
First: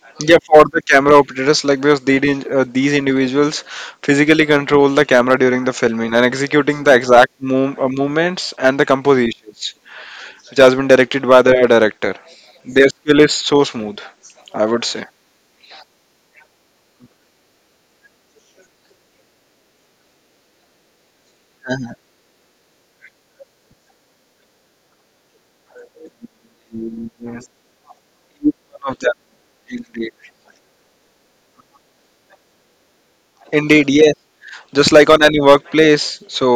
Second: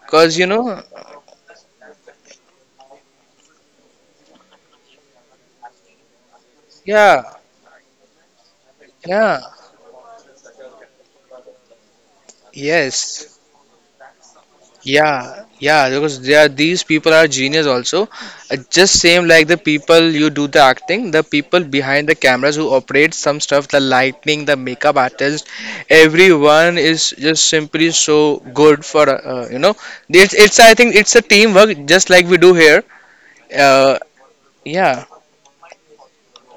Speaker 2: Because
Speaker 1: Yeah,
Speaker 2: you
Speaker 1: for
Speaker 2: know,
Speaker 1: the camera operators, like because they didn't, these individuals physically control the camera during the filming and executing the
Speaker 2: yeah,
Speaker 1: exact movements and the
Speaker 2: yeah,
Speaker 1: compositions, which has been directed by the director. Their skill is
Speaker 2: yes.
Speaker 1: so smooth, I would say.
Speaker 2: Yeah, yeah, because they are, these people are genius also. Just same like the people you do the acting, the people behind the cameras who operate some stuff, the lighting, the makeup artist, everyone is just
Speaker 1: Yes,
Speaker 2: simply so
Speaker 1: each
Speaker 2: good
Speaker 1: one of
Speaker 2: for
Speaker 1: them,
Speaker 2: you know.
Speaker 1: indeed.
Speaker 2: It's I think it's a teamwork just like we do here.
Speaker 1: Indeed,
Speaker 2: Uh,
Speaker 1: yes. Just
Speaker 2: yeah,
Speaker 1: like on any workplace, so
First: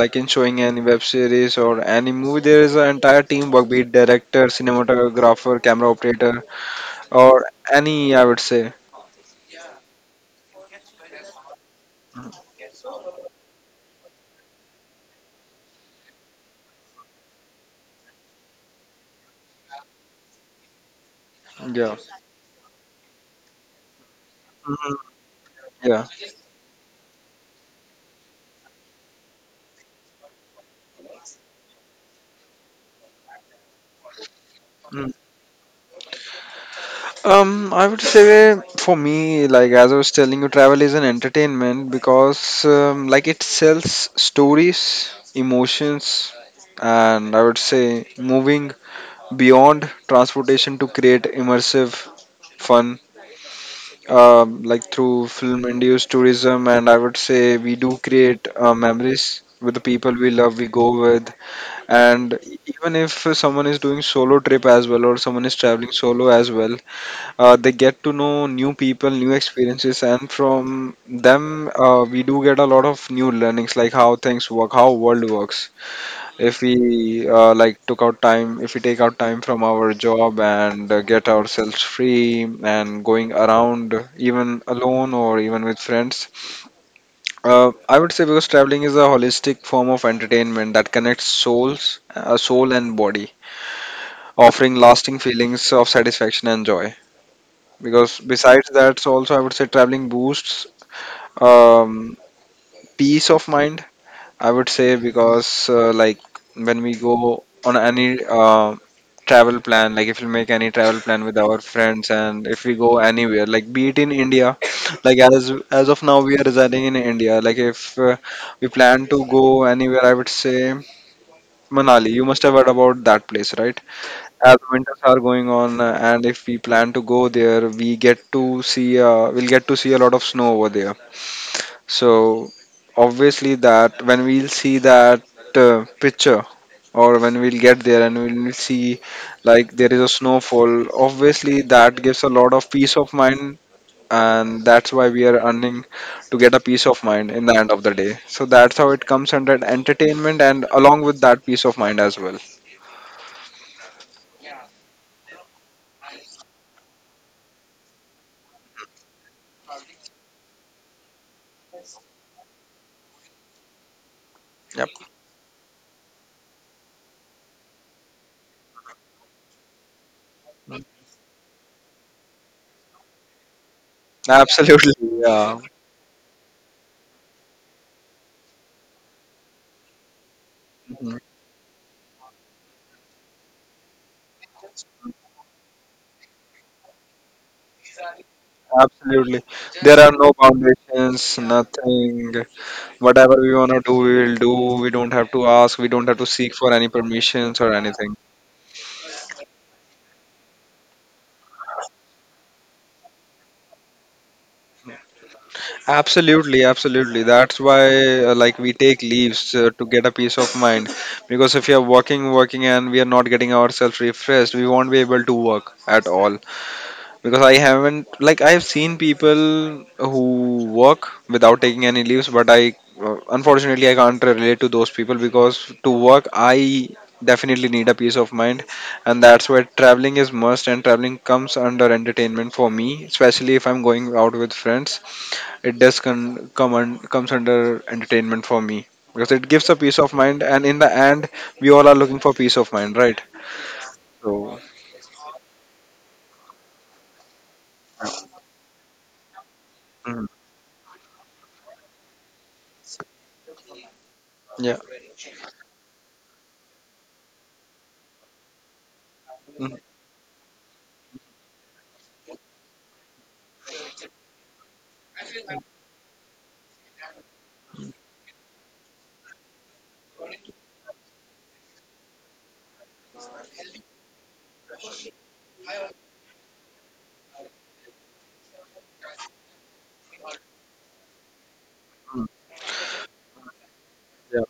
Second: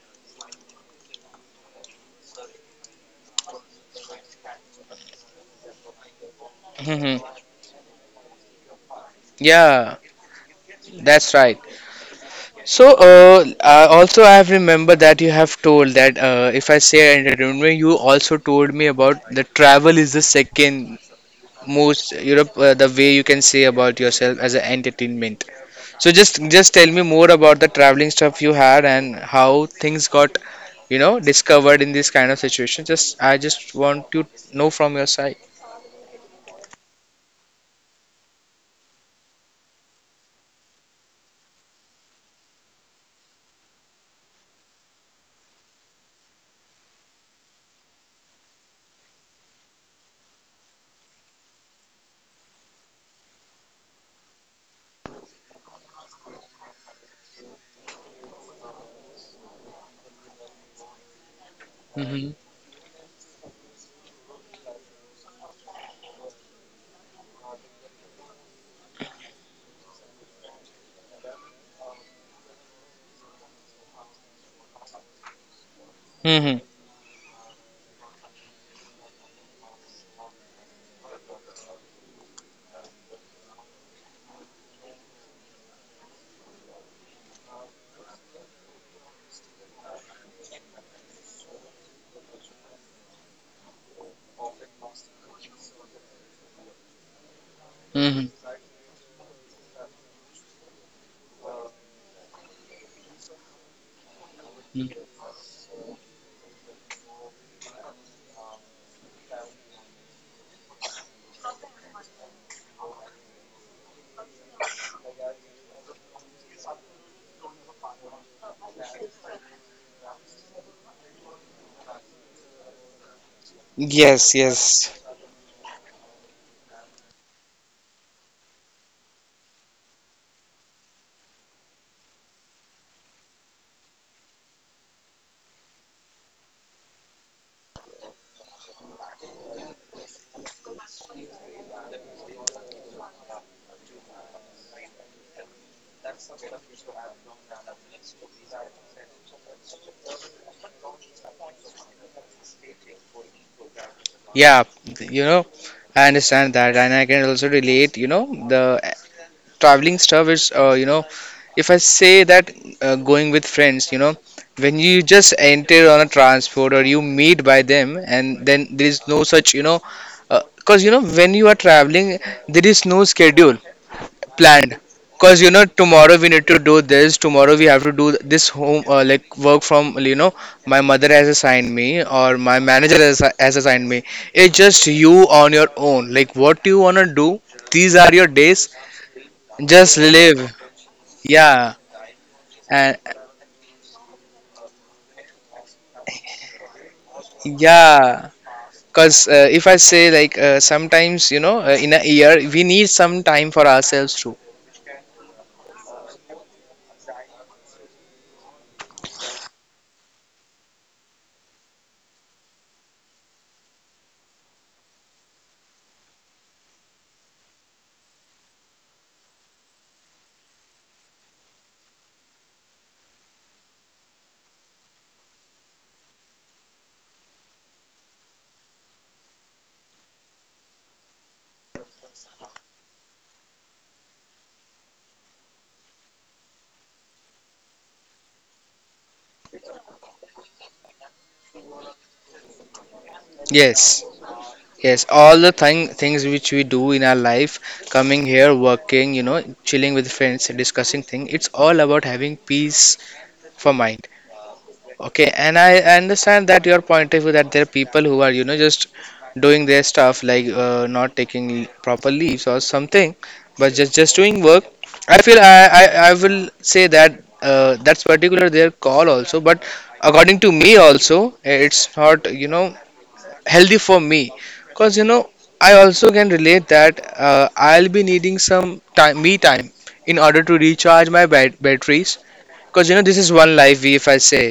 Speaker 1: like in showing any web series or any movie, there is an entire teamwork, be it director, cinematographer, camera operator,
Speaker 2: (laughs) hmm
Speaker 1: or any, I would say.
Speaker 2: yeah, that's right. So, I also I have remembered that you have told that if I say entertainment, you also told me about the travel is the second
Speaker 1: Yeah.
Speaker 2: most Europe, the way you can say about yourself as an
Speaker 1: Mhm,
Speaker 2: entertainment.
Speaker 1: Yeah.
Speaker 2: So just tell me more about the traveling stuff you had and how things got, you know, discovered in this kind of situation. Just I just want to know from your
Speaker 1: Mm.
Speaker 2: side.
Speaker 1: I would say for me, like as I was telling you, travel is an entertainment because like it sells stories, emotions, and I would say moving beyond transportation to create immersive fun. Like through film-induced tourism, and I would say we do create memories with the people we love, we go with,
Speaker 2: Mm-hmm.
Speaker 1: and even if someone is doing solo trip as well, or someone is traveling solo as well, they get to know new people, new experiences, and from them, we do get a lot of new learnings, like how things work, how world works.
Speaker 2: Hmm.
Speaker 1: If we like took out time, If we take out time from our job and get ourselves free and going around, even alone or even with friends, I would say because traveling is a holistic form of entertainment that connects soul and body, offering lasting feelings of satisfaction and joy. Because
Speaker 2: Mm-hmm.
Speaker 1: besides that, so also I would say traveling boosts um, peace of mind, I would say, because when we go on any uh, travel plan, like if we make any travel plan with our friends, and if we go anywhere, like be it in india, like as of now we are residing in india, like if we plan to go anywhere, I would say, manali, you must have heard about that place, right?
Speaker 2: Yes,
Speaker 1: As
Speaker 2: yes.
Speaker 1: winters are going on, and if we plan to go there, we get to see, we'll get to see a lot of snow over there. So obviously that when we'll see that picture, or when we'll get there and we'll see like there is a snowfall, obviously that gives a lot of peace of mind, and that's why we are earning to get a peace of mind in the end of the day. So that's how it comes under entertainment, and along with that, peace of mind as well.
Speaker 2: Yeah, you know, I understand that, and I can also relate. You know, the traveling stuff is, you know, if I say that going with friends, you know, when
Speaker 1: Yep.
Speaker 2: you just enter on a transport or you meet by them, and then there is no such, you know, because you know when you are traveling, there is no schedule planned,
Speaker 1: Absolutely. (laughs)
Speaker 2: because you
Speaker 1: Yeah.
Speaker 2: know tomorrow we need to do this, tomorrow we have to do this home, like work from you know my mother
Speaker 1: Mm-hmm.
Speaker 2: has assigned me or my manager has assigned me. It's just you on your own, like what you want to do. These are your days,
Speaker 1: Absolutely.
Speaker 2: just
Speaker 1: There are no
Speaker 2: live.
Speaker 1: foundations,
Speaker 2: Yeah.
Speaker 1: nothing.
Speaker 2: And
Speaker 1: Whatever we want to do, we will do. We don't have to ask. We don't have to seek for any permissions or anything.
Speaker 2: yeah, because if I say like, sometimes you know in a year we need some time for ourselves too.
Speaker 1: Absolutely, absolutely. That's why, like, we take leaves to get a peace of mind. Because if we are working, and we are not getting ourselves refreshed, we won't be able to work at all. Because I haven't, like I've seen people who work without taking any leaves, but I unfortunately I can't relate to those people, because to work I definitely need a peace of mind, and that's where traveling is must, and traveling comes under entertainment for me, especially if I'm going out with friends. It does comes under entertainment for me because it gives a peace of mind, and in the end we all are looking for peace of mind, right?
Speaker 2: Yes.
Speaker 1: So
Speaker 2: Yes, all the things which we do in our life, coming here, working, you know, chilling with
Speaker 1: mm,
Speaker 2: friends, discussing thing, it's all about having peace for mind.
Speaker 1: yeah.
Speaker 2: Okay, and I understand that your point of view that there are people who are, you know, just doing
Speaker 1: Mm,
Speaker 2: their stuff like, not taking proper leaves or something, but just doing work. I feel I, I will say that that's particular their call also, but according to me also, it's not, you know, healthy for me because you know I also can relate that I'll be needing some time, me time, in order to recharge my batteries,
Speaker 1: mm,
Speaker 2: because you know this is one life we. If I say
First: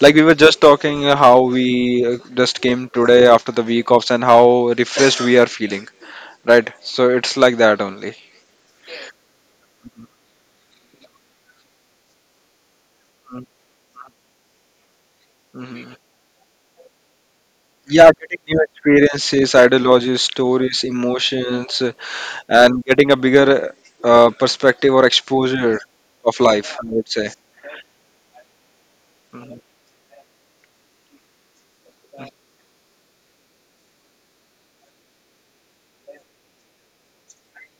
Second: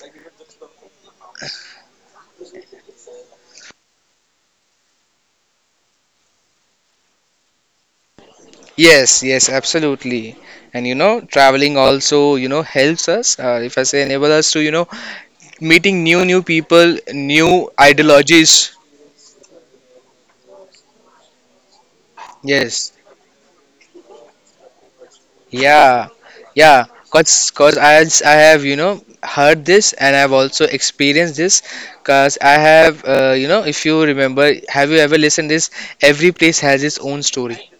Speaker 1: Like we were just talking how we just came today after the week offs and how refreshed we are feeling, right? So it's like that only.
Speaker 2: yes, yes, absolutely. And you know, traveling also, you know, helps us, if I say enable us to, you know,
Speaker 1: Mhm.
Speaker 2: meeting new people, new
Speaker 1: Yeah, getting
Speaker 2: ideologies.
Speaker 1: new experiences, ideologies, stories, emotions, and
Speaker 2: Yes.
Speaker 1: getting a bigger perspective or exposure
Speaker 2: Yeah,
Speaker 1: of life,
Speaker 2: yeah,
Speaker 1: I would say.
Speaker 2: cause, cause I have, you know,
Speaker 1: Mhm.
Speaker 2: heard this, and I've also experienced this. Cause I have, you know, if you remember, have you ever listened this? Every place has its own story.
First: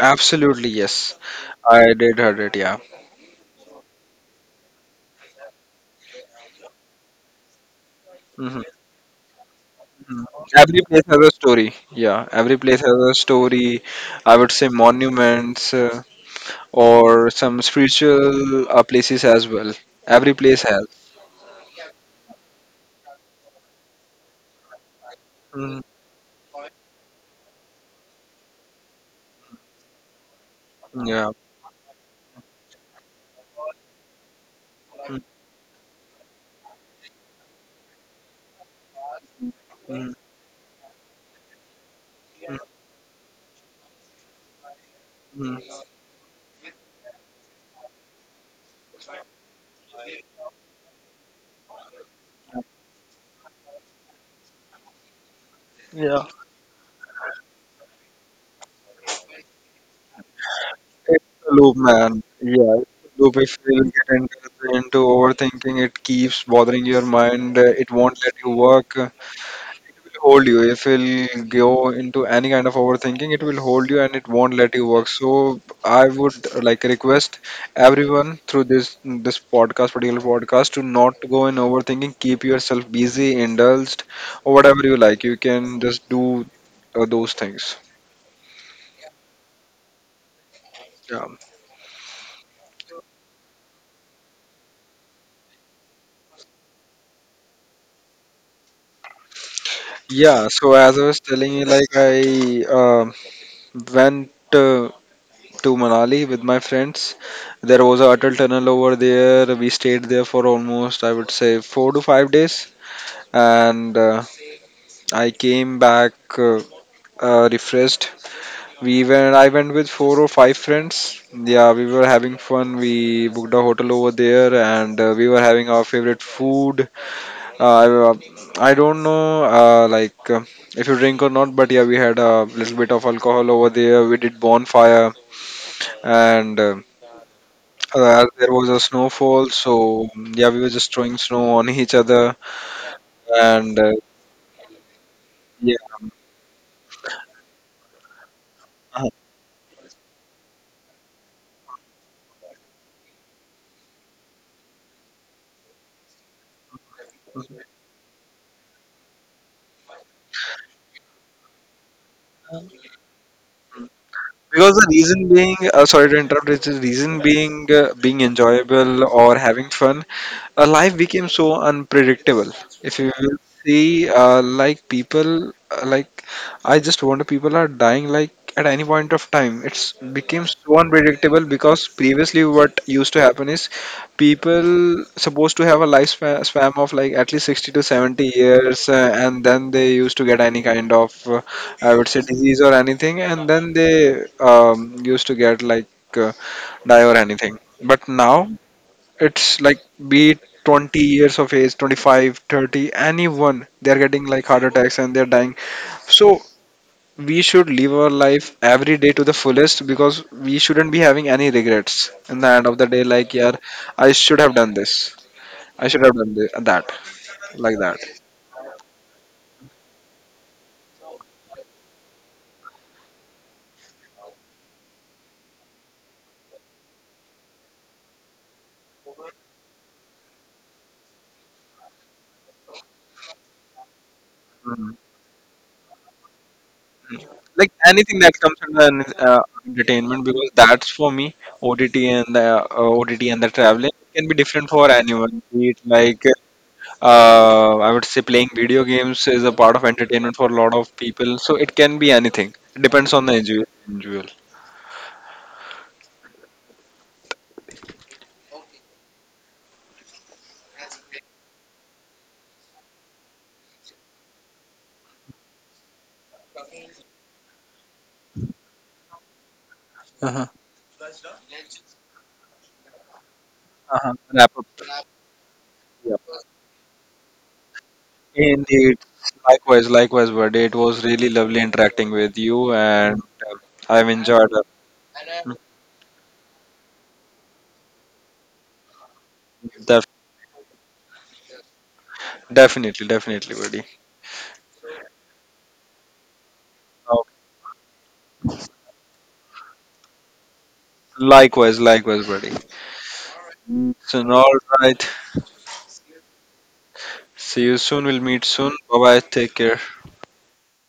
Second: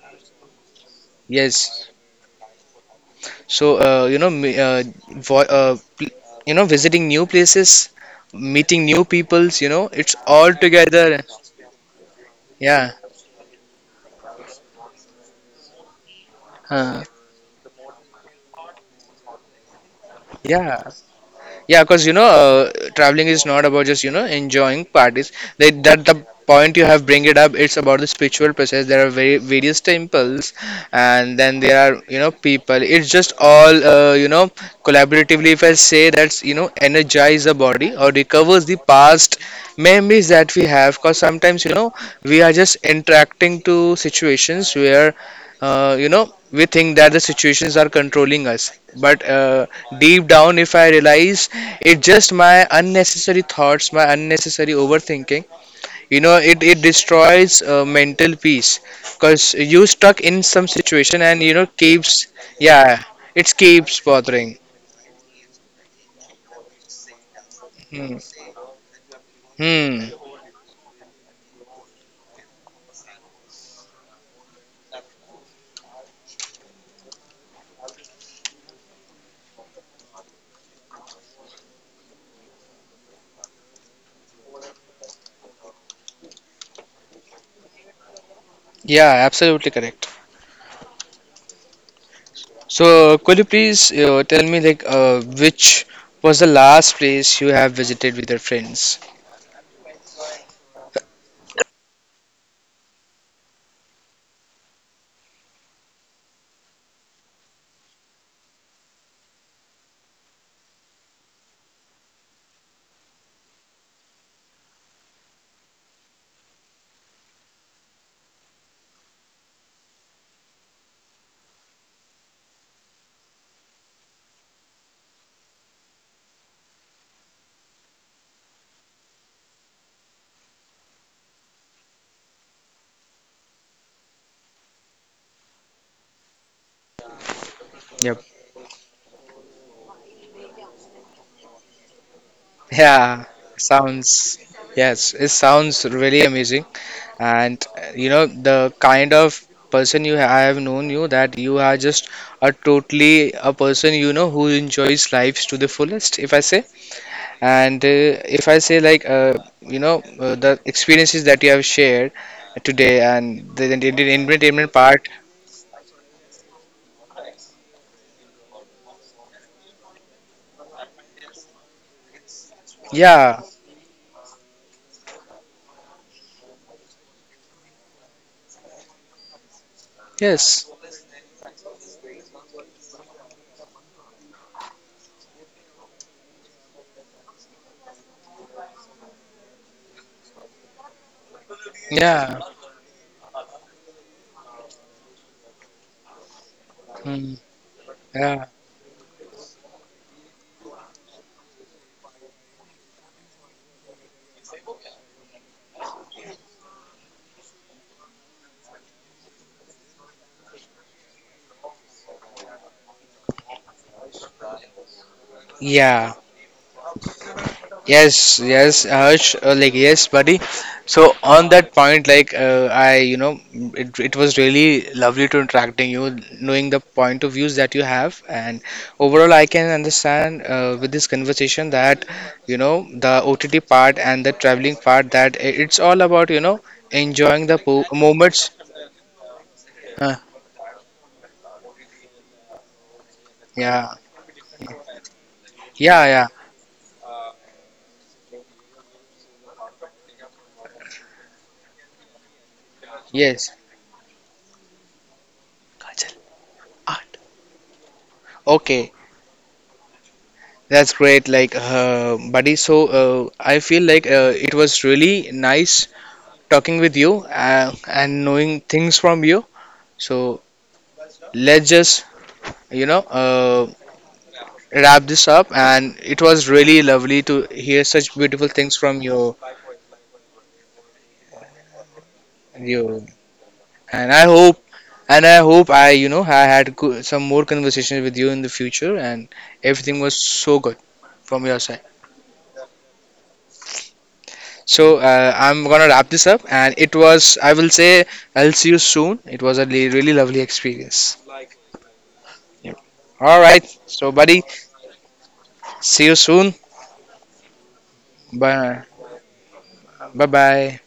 Speaker 1: Absolutely, yes.
Speaker 2: Yes.
Speaker 1: I did heard it, yeah.
Speaker 2: So, you know, vo- uh, pl- you know, visiting new places,
Speaker 1: Mhm.
Speaker 2: meeting new peoples, you know, it's
Speaker 1: Mhm.
Speaker 2: all
Speaker 1: Every place
Speaker 2: together.
Speaker 1: has a story. Yeah, every place
Speaker 2: Yeah.
Speaker 1: has a story. I would say monuments.
Speaker 2: Uh,
Speaker 1: Or some spiritual places as well. Every place
Speaker 2: yeah.
Speaker 1: has.
Speaker 2: Yeah, because you know, traveling is not about just you know enjoying parties. They,
Speaker 1: Mm,
Speaker 2: that the point you have bring it up. It's about the spiritual process. There are very various temples,
Speaker 1: yeah.
Speaker 2: and then there are, you know, people. It's just all, you know,
Speaker 1: Mm,
Speaker 2: collaboratively. If I say that's, you know, energize the body or recovers the past
Speaker 1: mm,
Speaker 2: memories that we have. Because sometimes you know we are
Speaker 1: mm,
Speaker 2: just interacting to situations where
Speaker 1: mm.
Speaker 2: you know we think that the situations are controlling us, but deep down if I realize, it just my unnecessary thoughts, my unnecessary overthinking. You
Speaker 1: Yeah.
Speaker 2: know, it destroys mental peace because you stuck in some situation
Speaker 1: It's
Speaker 2: and
Speaker 1: a
Speaker 2: you know
Speaker 1: loop, man.
Speaker 2: keeps.
Speaker 1: Yeah,
Speaker 2: Yeah,
Speaker 1: it's a loop.
Speaker 2: it
Speaker 1: If you
Speaker 2: keeps
Speaker 1: get into,
Speaker 2: bothering.
Speaker 1: into overthinking, it keeps bothering your mind. It
Speaker 2: Hmm.
Speaker 1: won't let you work.
Speaker 2: Hmm.
Speaker 1: Hold you, if you'll go into any kind of overthinking, it will hold you and it won't let you work. So I would like request everyone through this podcast, particular podcast, to not go in overthinking. Keep yourself busy, indulged, or whatever you like, you can just do those things.
Speaker 2: Yeah, absolutely correct.
Speaker 1: Yeah,
Speaker 2: So could you please tell me like, which was the last place you have visited with your friends?
Speaker 1: yeah. So as I was telling you, like I went to Manali with my friends. There was a Atal Tunnel over there. We stayed there for almost, I would say, 4 to 5 days, and I came back refreshed. We went. I went with four or five friends. Yeah, we were having fun. We booked a hotel over there, and we were having our favorite food. I don't know, if you drink or not, but yeah, we had a little bit of alcohol over there. We did bonfire and, as there was a snowfall, so yeah, we were just throwing snow on each other,
Speaker 2: Yeah,
Speaker 1: and
Speaker 2: sounds, yes, it
Speaker 1: yeah,
Speaker 2: sounds really amazing. And you know, the
Speaker 1: uh-huh.
Speaker 2: kind of person you I have known you, that you are just a totally a person, you know, who enjoys lives to the fullest, if I say. And if I say like, you know, the experiences that you have shared today and the entertainment
Speaker 1: Because the
Speaker 2: part,
Speaker 1: reason being, sorry to interrupt, it's the reason being being enjoyable or having fun. Life became so unpredictable. If you will
Speaker 2: yeah,
Speaker 1: see, like people like I just wonder, people are dying, like at any point of time, it's became
Speaker 2: yes,
Speaker 1: so unpredictable, because previously what used to happen is people supposed to have a lifespan span of like at least 60 to 70 years, and then they used to get any kind of, I would say,
Speaker 2: yeah,
Speaker 1: disease or anything, and then they um, used to get like uh, die or
Speaker 2: mm,
Speaker 1: anything. But
Speaker 2: yeah.
Speaker 1: now it's like, be it 20 years of age, 25, 30, anyone, they're getting like heart attacks and they're dying. So we should live our life every day to the fullest, because we shouldn't be having any regrets in the end of the day. Like, yeah, I should have done this. I should have
Speaker 2: Yeah,
Speaker 1: done this, that, like that.
Speaker 2: yes, yes, Harsh, like yes, buddy. So on that point, like, you know, it was really lovely to interacting you, knowing the point of views that you have, and overall, I can understand with this conversation that, you know, the OTT part and the traveling
Speaker 1: Mm.
Speaker 2: part that it's all about, you know, enjoying the
Speaker 1: Like
Speaker 2: po
Speaker 1: anything that
Speaker 2: moments.
Speaker 1: comes under
Speaker 2: Huh,
Speaker 1: entertainment, because that's for me. OTT and the OTT and the traveling
Speaker 2: yeah,
Speaker 1: can be different for anyone. Be it
Speaker 2: yeah,
Speaker 1: like,
Speaker 2: yeah.
Speaker 1: I would say, playing video games is a part of entertainment for a lot of people. So it can be anything. It depends on the
Speaker 2: Yes.
Speaker 1: individual.
Speaker 2: Okay. That's great, like, buddy. So, I feel like it was really nice talking with you and knowing things from you. So,
Speaker 1: Uh-huh.
Speaker 2: let's just, you know,
Speaker 1: Uh-huh. Wrap up.
Speaker 2: wrap this up. And
Speaker 1: Yeah.
Speaker 2: it was really lovely to hear such beautiful things
Speaker 1: Indeed.
Speaker 2: from you,
Speaker 1: Likewise, likewise, buddy. It was really lovely interacting with you,
Speaker 2: you.
Speaker 1: and I've
Speaker 2: And I
Speaker 1: enjoyed
Speaker 2: hope,
Speaker 1: it.
Speaker 2: and I
Speaker 1: Mm,
Speaker 2: hope you know, I had some more conversations with you in the future, and everything
Speaker 1: Def
Speaker 2: was so good from your side.
Speaker 1: definitely, definitely, buddy.
Speaker 2: So I'm gonna wrap this up, and it
Speaker 1: Oh,
Speaker 2: was I will say I'll see you soon. It was a really lovely experience.
Speaker 1: Likewise, likewise, buddy.
Speaker 2: Yep. All right. So
Speaker 1: So,
Speaker 2: buddy,
Speaker 1: all right.
Speaker 2: see you soon.
Speaker 1: See you soon. We'll meet soon.
Speaker 2: Bye.
Speaker 1: Bye bye. Take care.
Speaker 2: Bye bye.